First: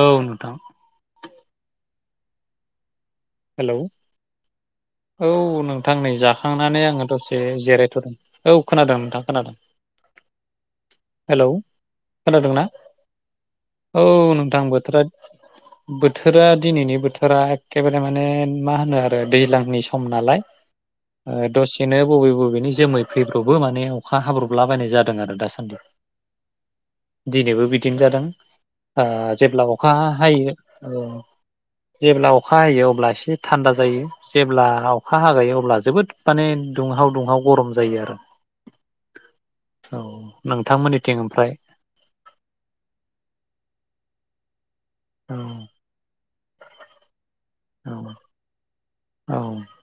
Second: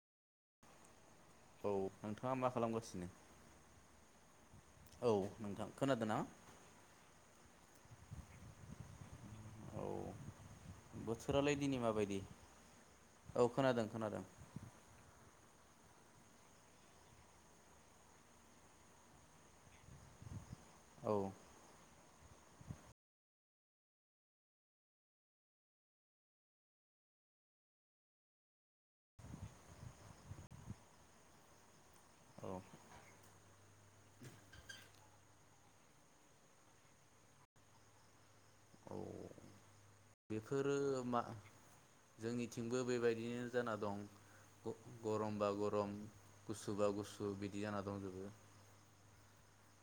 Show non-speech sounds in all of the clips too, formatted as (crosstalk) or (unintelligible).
औ नोंथां। औ नोंथाङा मा खालामगासिनो? हेलौ औ नोंथां नै जाखांनानै आङो दसे जिरायथदों। औ खोनादों नोंथां खोनादों औ हेलौ बोथोरालाय दिनै माबायदि खोनादोंना औ खोनादों औ खोनादों नोंथां औ बोथोरा बोथोरा दिनैनि बोथोरा एखेबा माने मा होनो आरो दैज्लांनि सम नालाय औ ओ दसेनो बबे बबेनि जोमै फैब्रबो माने अखा हाब्रबलाबायनाय जादों आरो दासान्दि। दिनैबो बिदिनो जादों जेब्ला अखा हा हायो जेब्ला औ अखा अखा हायो अब्ला एसे थान्दा जायो जेब्ला अखा हागायो अब्ला जोबोद माने दुंहाव दुंहाव गरम जायो आरो। औ औ बेफोरो नोंथांमोननिथिं मा ओमफ्राय जोंनिथिंबो बेबायदिनो जाना दं औ ग-गरमबा गरम गुसुबा बा गुसु बिदि जाना दंजोबो। औ ओ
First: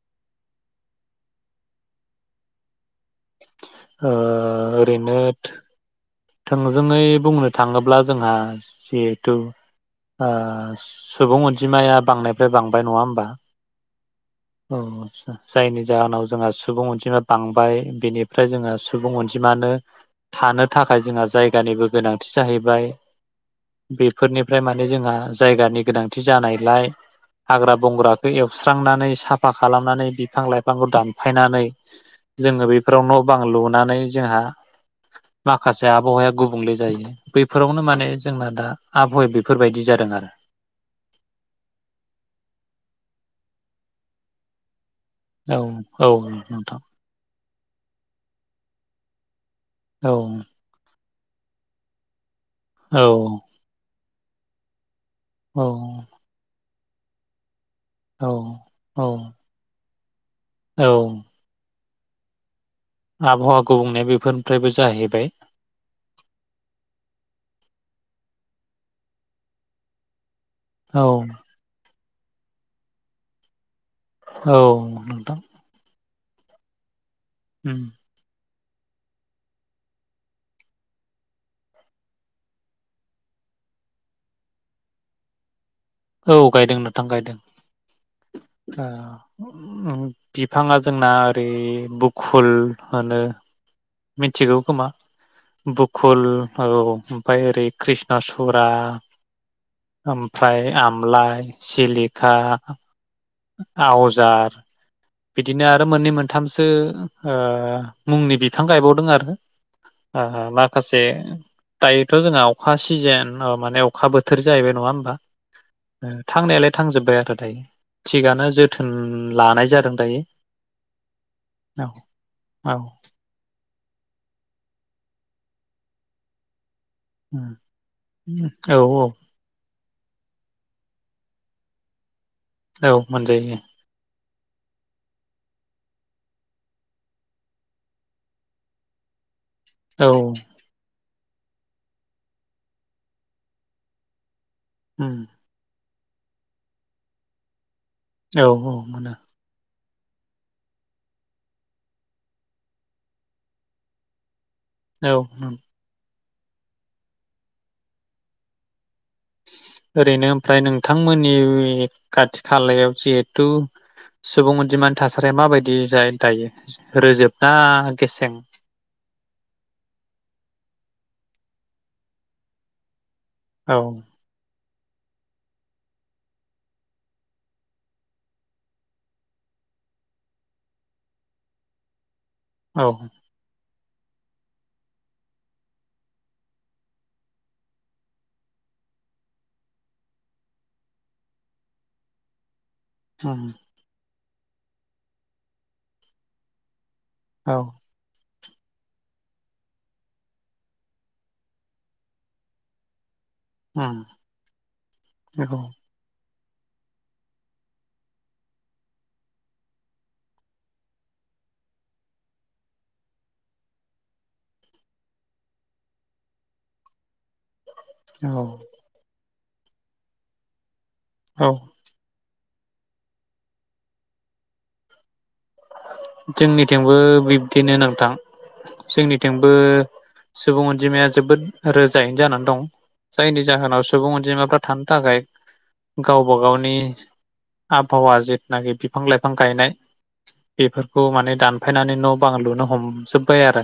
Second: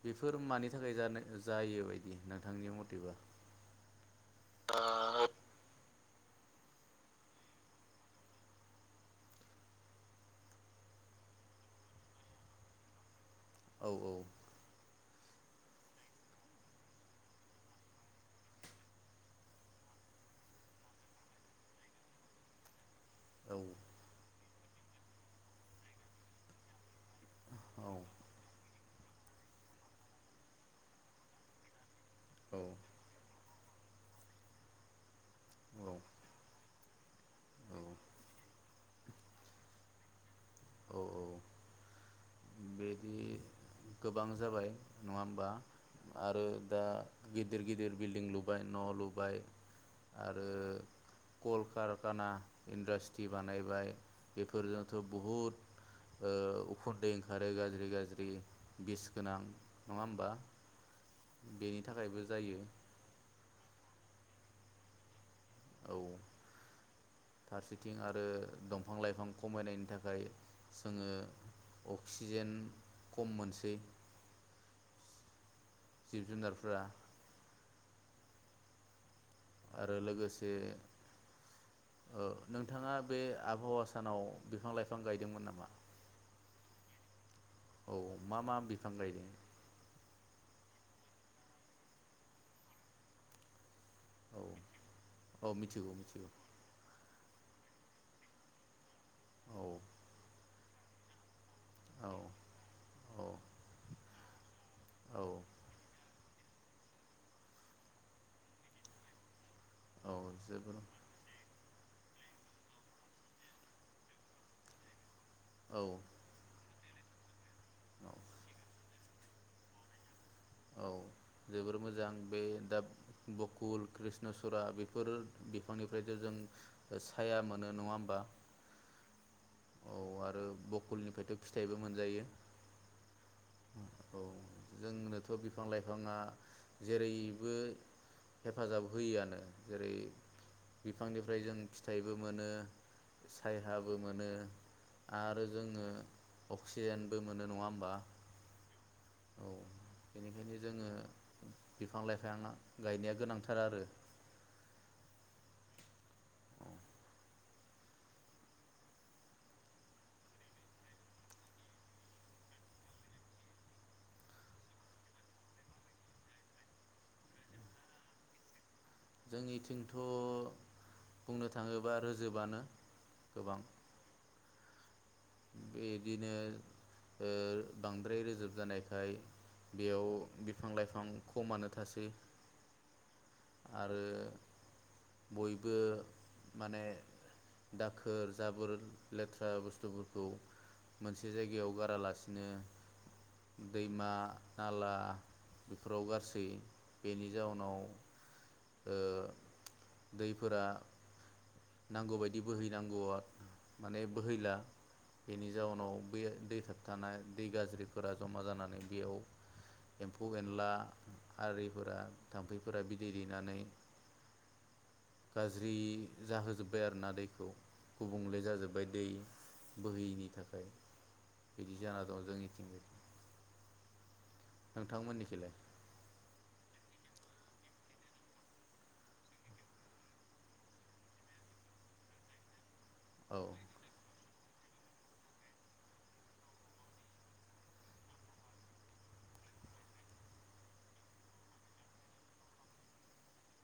बेफोर मानि थाखाय जानो जायो बायदि नोंथांनि मथेबा? ओ ओरैनो थोंजोङै बुंनो थाङोब्ला जोंहा जिहेथु सुबुं ओ अनजिमाया बांनायनिफ्राय बांबाय नङा होमबा? औ औ। औ आदसा जायनि जाहोनाव जोंहा सुबुं अनजिमा बांबाय बेनिफ्राय जोंहा सुबुं अनजिमानो थानो थाखाय जोंहा जायगानिबो गोनांथि जाहैबाय औ बेफोरनिफ्राय माने जोंहा जायगानि गोनांथि जानायलाय हाग्रा औ बंग्राखौ एवस्रांनानै साफा खालामनानै बिफां लाइफांखौ दानफायनानै जोङो औ बेफोराव न बां लु नानै जोंहा माखासे आबहावाया गुबुंले जायो बैफोरावनो माने जोंना दा आबहावाया बेफोरबायदि जादों आरो औ औ बिदि गोबां जाबाय नङा होमबा औ औ आरो नोंथां दा गिदिर गिदिर बिल्दिं लुबाय न' लुबाय औ आरो कलकारखाना औ इन्डास्ट्रि बानायबाय बेफोरजों थ' बहुत औ ओ उखुन्दै आरो गाज्रि गाज्रि औ बिस औ गोनां नङा होनबा औ। बेनि थाखायबो जायो। आबहावा गुबुंनाय बेफोरनिफ्रायबो जाहैबाय। औ फारसेथिं आरो दंफां लाइफां खमायनायनि थाखाय औ जोङो अक्सिजेन खम मोनसै औ नोंथां। जिब जुनारफोरा (inaudible) आरो लोगोसे नोंथाङा ओ बे आबहावा सानाव बिफां लाइफां गायदोंमोन नामा? औ गायदों नोंथां गायदों। औ मा मा बिफां गायदों? (unintelligible) बिफाङा जोंना ओरै बकुल होनो औ मिथिगौ खोमा औ मिथिगौ बकुल मिथिगौ औ ओमफाय ओरै कृष्ण सुरा औ ओमफ्राय आमलाइ औ सिलिखा औ आवजार औ बिदिनो आरो मोननै मोनथामसो ओ मुंनि बिफां गायबावदों आरो औ ओ ओ जोबोर माखासे दायोथ जोंहा अखा सिजेन अ माने अखा बोथोर जाहैबाय नङा होमबा? औ ओम थांनायालाय थांजोब्बाय आरो दायो। औ थिगानो जो थोन लानाय जादों दायो औ जोबोर मोजां बे औ दा बख कुल कृष्णचुरा बेफोर बिफांनिफ्रायथ' जों साया उम मोनो नङा होमबा उम औ औ। औ आरो बकुलनिफ्रायथ' फिथाइबो मोनजायो। औ मोनजायो। जोंनो बिफां लाइफाङा जेरैबो हेफाजाब होयोआनो। जेरै औ। बिफांनिफ्राय जों फिथाइबो मोनो सायहाबो मोनो। आरो जोङो अक्सिजेनबो मोनो नङा होमबा? औ औ मोनो। औ बेनिखायनो जोङो बिफां लाइफांया गायनाया गोनांथार आरो। औ (unintelligible) ओरैनो ओमफ्राय नोंथांमोननि खाथि खालायाव जिहेथु सुबुं अनजिमानि थासारिया माबायदि जायेन थायो रोजोबना गेसें? जोंनिथिंथ बुंनो थाङोब्ला रोजोबानो। गोबां औ ‌। बिदिनो ओ बांद्राय रोजोब जानायखाय बेयाव बिफां लाइफां खमानो थासै। औ। आरो बयबो माने दाखोर जाबोर लेथ्रा बुस्थुफोरखौ मोनसे जायगायाव गारालासिनो दैमा नाला बेफोराव गारसै। बेनि औ जाउनाव ओ दैफोरा नांगौबायदि बोहैनांगौआ माने उम बोहैला बेनि औ जाउनाव बे दै थाबथानाय दै गाज्रिफोरा जमा जानानै बेयाव एम्फौ एनला आरिफोरा थामफै फोरा बिदै दैेनानै गाज्रि जाहोजोब्बाय आरोना दै गुबुंले औ जाजोब्बाय दै बोहैयैनि थाखाय। औ बिदि जाना दं जोंनि नोंथां मोननि खैलाय? जोंनिथिंबो बिब्दिनो नोंथां जोंनिथिंबो सुबुं अनजिमाया जोबोद रोजायैनो जानानै दं। औ जायनि जाहोनाव सुबुं अनजिमाफोर थानो थाखाय गावबा गावनि आबहावा जेथुनाखि बिफां लाइफां गायनाय। बेफोरखौ माने दानफायनानै न बां लुनो हमजोब्बाय आरो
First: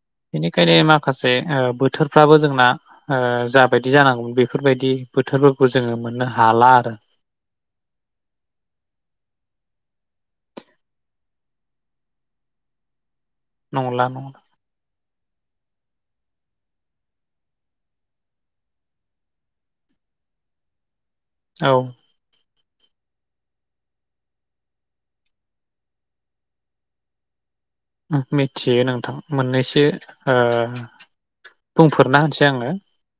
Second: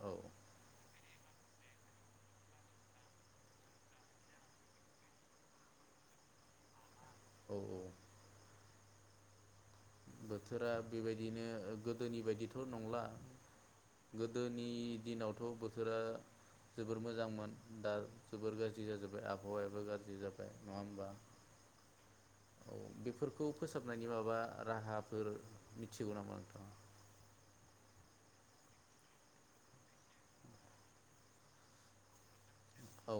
औ बेनिखायनो मा माखासे ओ बोथोरफ्राबो जोंना ओ जाबायदि जानांगौमोन बेफोरबायदि बोथोरफोरखौ जोङो मोननो हाला आरो औ बोथोरा बेबायदिनो ओ गोदोनि बायदिथ नंला। नंला नंला गोदोनि नावथ बोथोरा जोबोर मोजांमोन दा जोबोर गाज्रि जाजोब्बाय आबहावायाबो गाज्रि जाबाय नङा होमबा? औ। बेफोरखौ फोसाबनायनि माबा राहाब (unintelligible) मिथिगौ नाम नोंथाङा? मिथियो नोंथां मोननैसो ओ बुंफोरना होनसै आङो। औ।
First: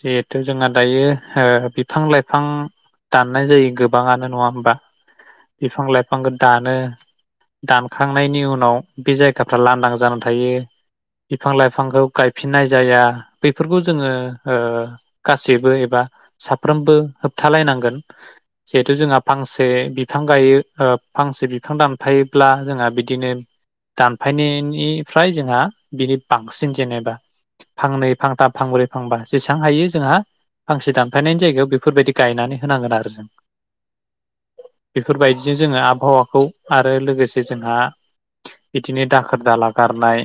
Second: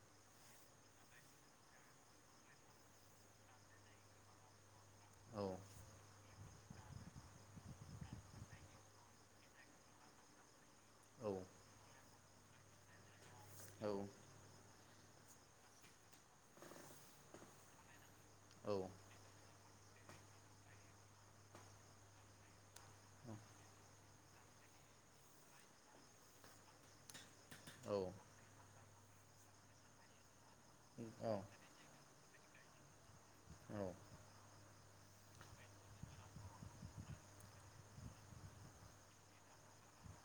जिहेथु जोंहा दायो ओ बिफां लाइफां दाननाय जायो गोबाङानो नङा होमबा औ बिफां लाइफां गोद दानो दानखांनायनि उन उनाव बे जायगाफ्रा लांदां जाना थायो। औ बिफां लाइफांगौ गायफिननाय जाया। बैफोरखौ औ जोङो ओ गासैबो एबा साफ्रोमबो होबथालायनांगोन। औ जिहेथु जोंहा फांस बे बिफां गायो ओ फांसे बिफां दानफायोब्ला जोंहा बिदिनो दानफायनायनिफ्राय जोंहा बिनि बांसिन जेनेबा औ फांनै फांथाम फांब्रै फांबा जेसेहां हायो जोंहा फांसे दानफायनायनि जायगायाव बेफोरबायदि गायनानै होनांगोन आरो जों। औ। बेफोरबायदिजों जोङो आबहावाखौ आरो लोगोसे जोंहा बिदिनो दाखोर दाला गारनाय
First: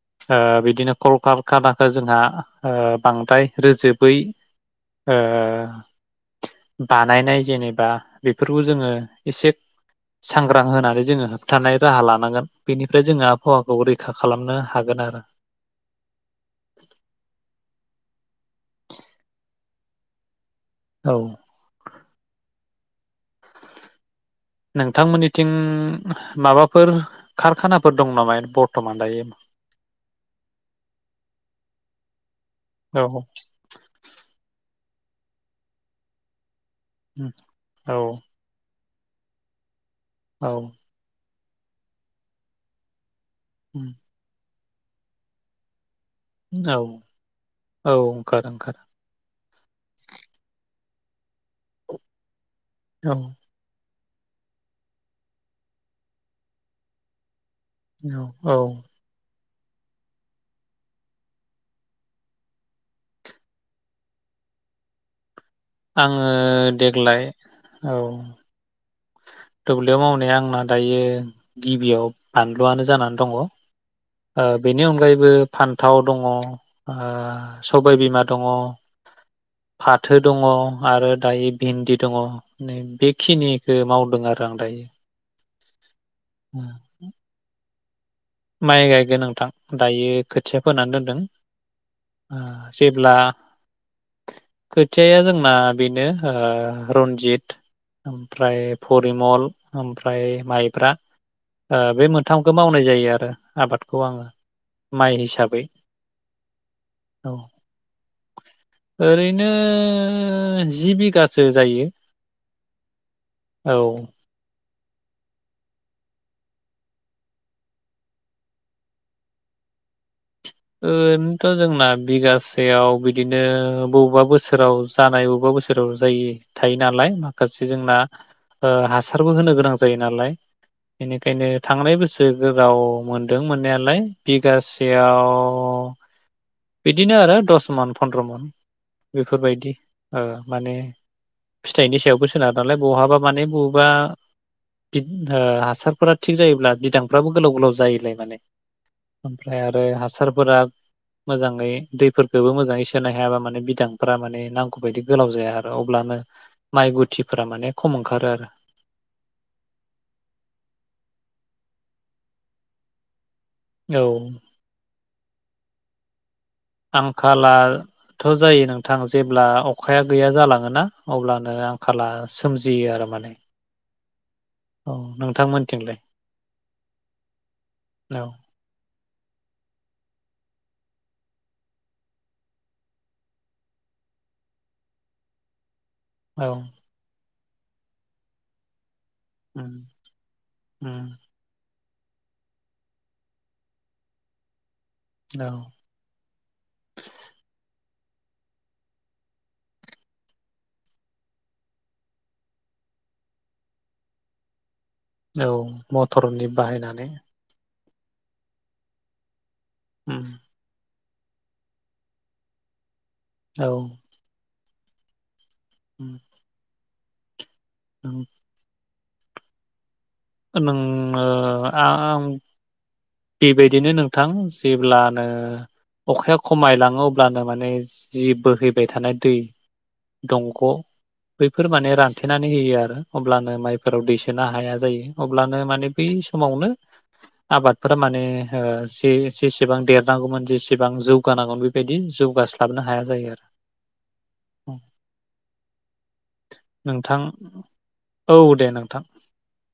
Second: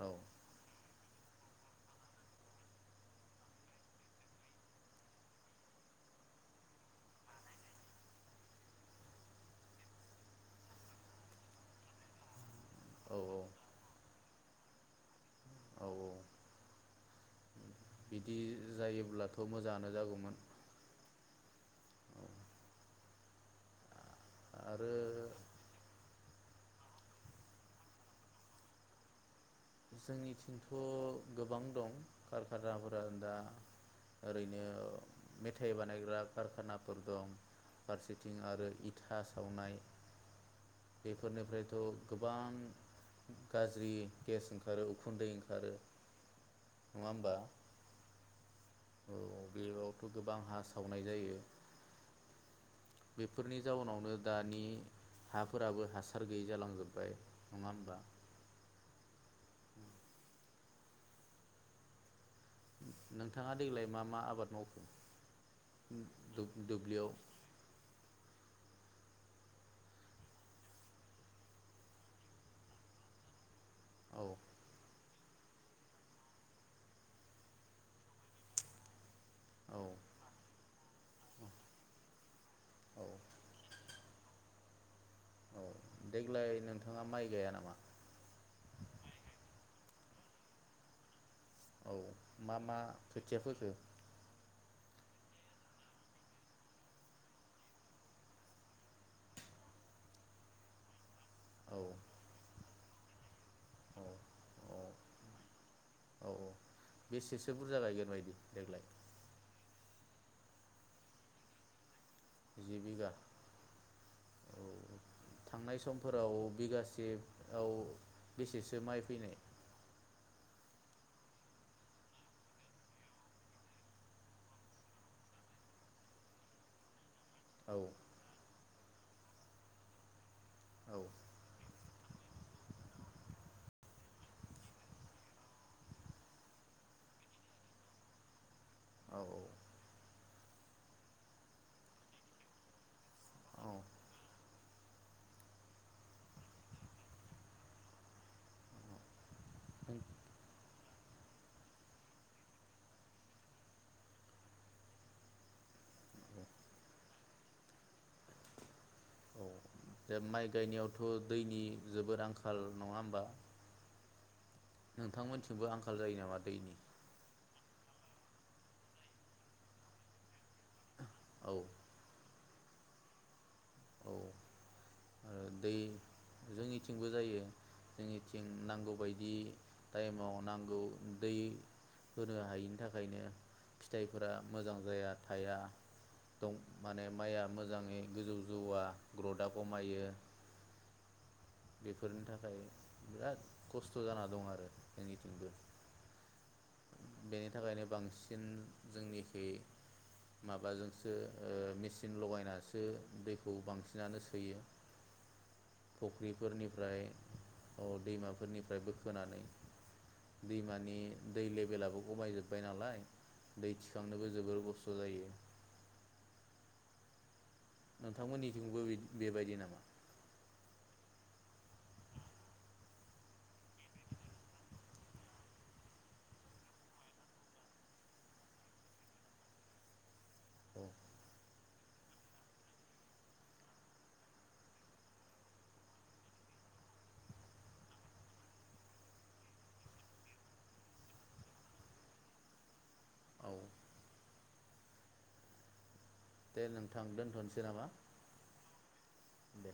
औ बिदिनो कल कार खानाखौ जोंहा ओ बांद्राय रोजोबै ओ बानायनाय जेनेबा बेफोरखौ जोङो एसे सांग्रां होनानै जोङो होबथानाय राहा लानांगोन। बेनिफ्राय औ जोंहा आबहावाखौ रैखा खालामनो हागोन आरो औऔ बिदि जायोब्लाथ मोजाङानो जागौमोन। औ नोंथां आरो मोननिथिं माबाफोर कारखानाफोर दं नामा? बरथमान दायो जोंनिथिंथ गोबां दं कारखानाफोरा औ दा ओरैनो मेथाइ बानायग्रा खारखाना फोर दं औ फारसेथिं आरो इ था सावनाय औ फोरनिफ्रायथ गोबां गाज्रि ओंखारो उखुन्दै ओंखारो औ नङा होमबा औ ओंखारो ओंखारो औ बेयावथ' गोबां हा सावनाय जायो। औ बेफोरनि जाउनावनो दानि हाफोराबो हासार गैयि जालांजोब्बाय नङा होमबा औ औ नोंथाङा देग्लाय मा मा आबाद मावखो आङो दुब्लियाव देग्लाय औ दुब्लियाव मावनाया आंना दायो गिबियाव बानलुआनो जानानै दङ। ओ औ बेनि अनगायैबो बो फान्थाव दङ ओ सबायबिमा दङ औ फाथो दङ आरो दायो भिन्दि दङ नै औ बेखिनि जो मावदों आरो आं दायो। औ देग्लाय नोंथाङा माइ गाया नामा? माइ गायगोन नोंथां दायो खोथिया फोनानै दोनदों। औ ओ मा मा जेब्ला खोथिया फोखो? खोथ थियाया जोंना बेनो ओ रन्जित ओमफ्राय परिमल ओमफ्राय माइब्रा औ ओ बे मोनथामखौ मावनाय जायो आर रो आबादखौ औ आङो औ माइ हिसाबै औ औ बेसेसो बुरजा गायगोन बायदि देग्लाय? ओरैनो ओ जि बिघासो जायो जि बिघा औ औ थांनाय समफोराव बिगासेआव औ बेसेसो माइ फैनाय ओरैनोथ जोंना बिगासेयाव बिदिनो बबेबा बोसोराव जानाय बबेबा बोसोराव जायो थायो नालाय गासै औ जोंना ओ हासारबो होनो गोनां जायो नालाय औ बेनिखायनो थांनाय बोस सो गोलाव मोनदों मोननायालाय बिगासेयाव बिदिनो आरो दस मन फन्द्र मन औ बेफोरबायदि आरो माने फिथाइनि सायावबो सोनारो नालाय बहाबा माने औ बबेबा बिद हासारफोरा थिग जायोब्ला बिदांफ्राबो गोलाव गोलाव जायोलाय माने ओमफ्राय आरो हासारफोरा मोजाङै दैफोरखौबो मोजाङै सोनो हायाबा माने बिदांफ माने नांगौबायायदि गोलाव जाया आरो अब्लानो माइ गुथिफोरा माने खम ओंखारो आरो औ दे माइ गायनायावथ दैनि जोबोद आंखाल नङा होमबा औ नोंथांमोनथिंबो आंखाल जायो नामा दै आंखालाथ जायो नोंथां जेब्ला अखाया गैया जालां (unintelligible) ना औ अब्लानो आंखाला सो सोमजियो आरो माने। औ औ आरो दै नोंथांमोनथिंलाय जोंनिथिंबो जायो औ जोंनिथिं नांगौबायायदि टाइमाव नांगौ दै होनो हायिनि थाखायनो फिथाइफोरा मोजां जाया थाया औ दं माने माइया मोजाङै गोजौ जौवा ग्रथआ उम खमायो उम बेफोरनि थाखाय बिराद खस्थ जाना दं आरो जोंनिथिंबो औ बेनि थाखायनो बांसिन जोंनिखै माबाजोंसो ओ मेचिन लगायनासो दैखौ बांसिनानो सोयो। औ मटरनि बाहायनानै औ दैमाफोरनिफ्राय बोखोनानै उम दैमानि दै लेबेलाबो गमायजोब्बाय नालाय औ दै थिखांनोबो जोबोर गस्थ ज जायो ओम नोंथांमोननिथिंबो बिदि बेबायदि नामा नोंं (unintelligible) बेबायदिनो नोंथां जेब्लानो अखाया खमायलाङो अब्लानो माने जि बोहैबाय थानाय दै दंग' औ बैफोर माने रानथेनानै होयो आरो अब्लानो माइफोराव दैसोनो हाया जायो अब्लानो माने बै समावनो आबाद फोर माने ओ जेसेबां देरनांगौमोन जेसेबां जौगानांगौमोन बेबायदि जौगास्लाबनो हाया जायो औ आरो। दे नोंथां दोनथ'नोसै नामा औ दे नोंथां। दे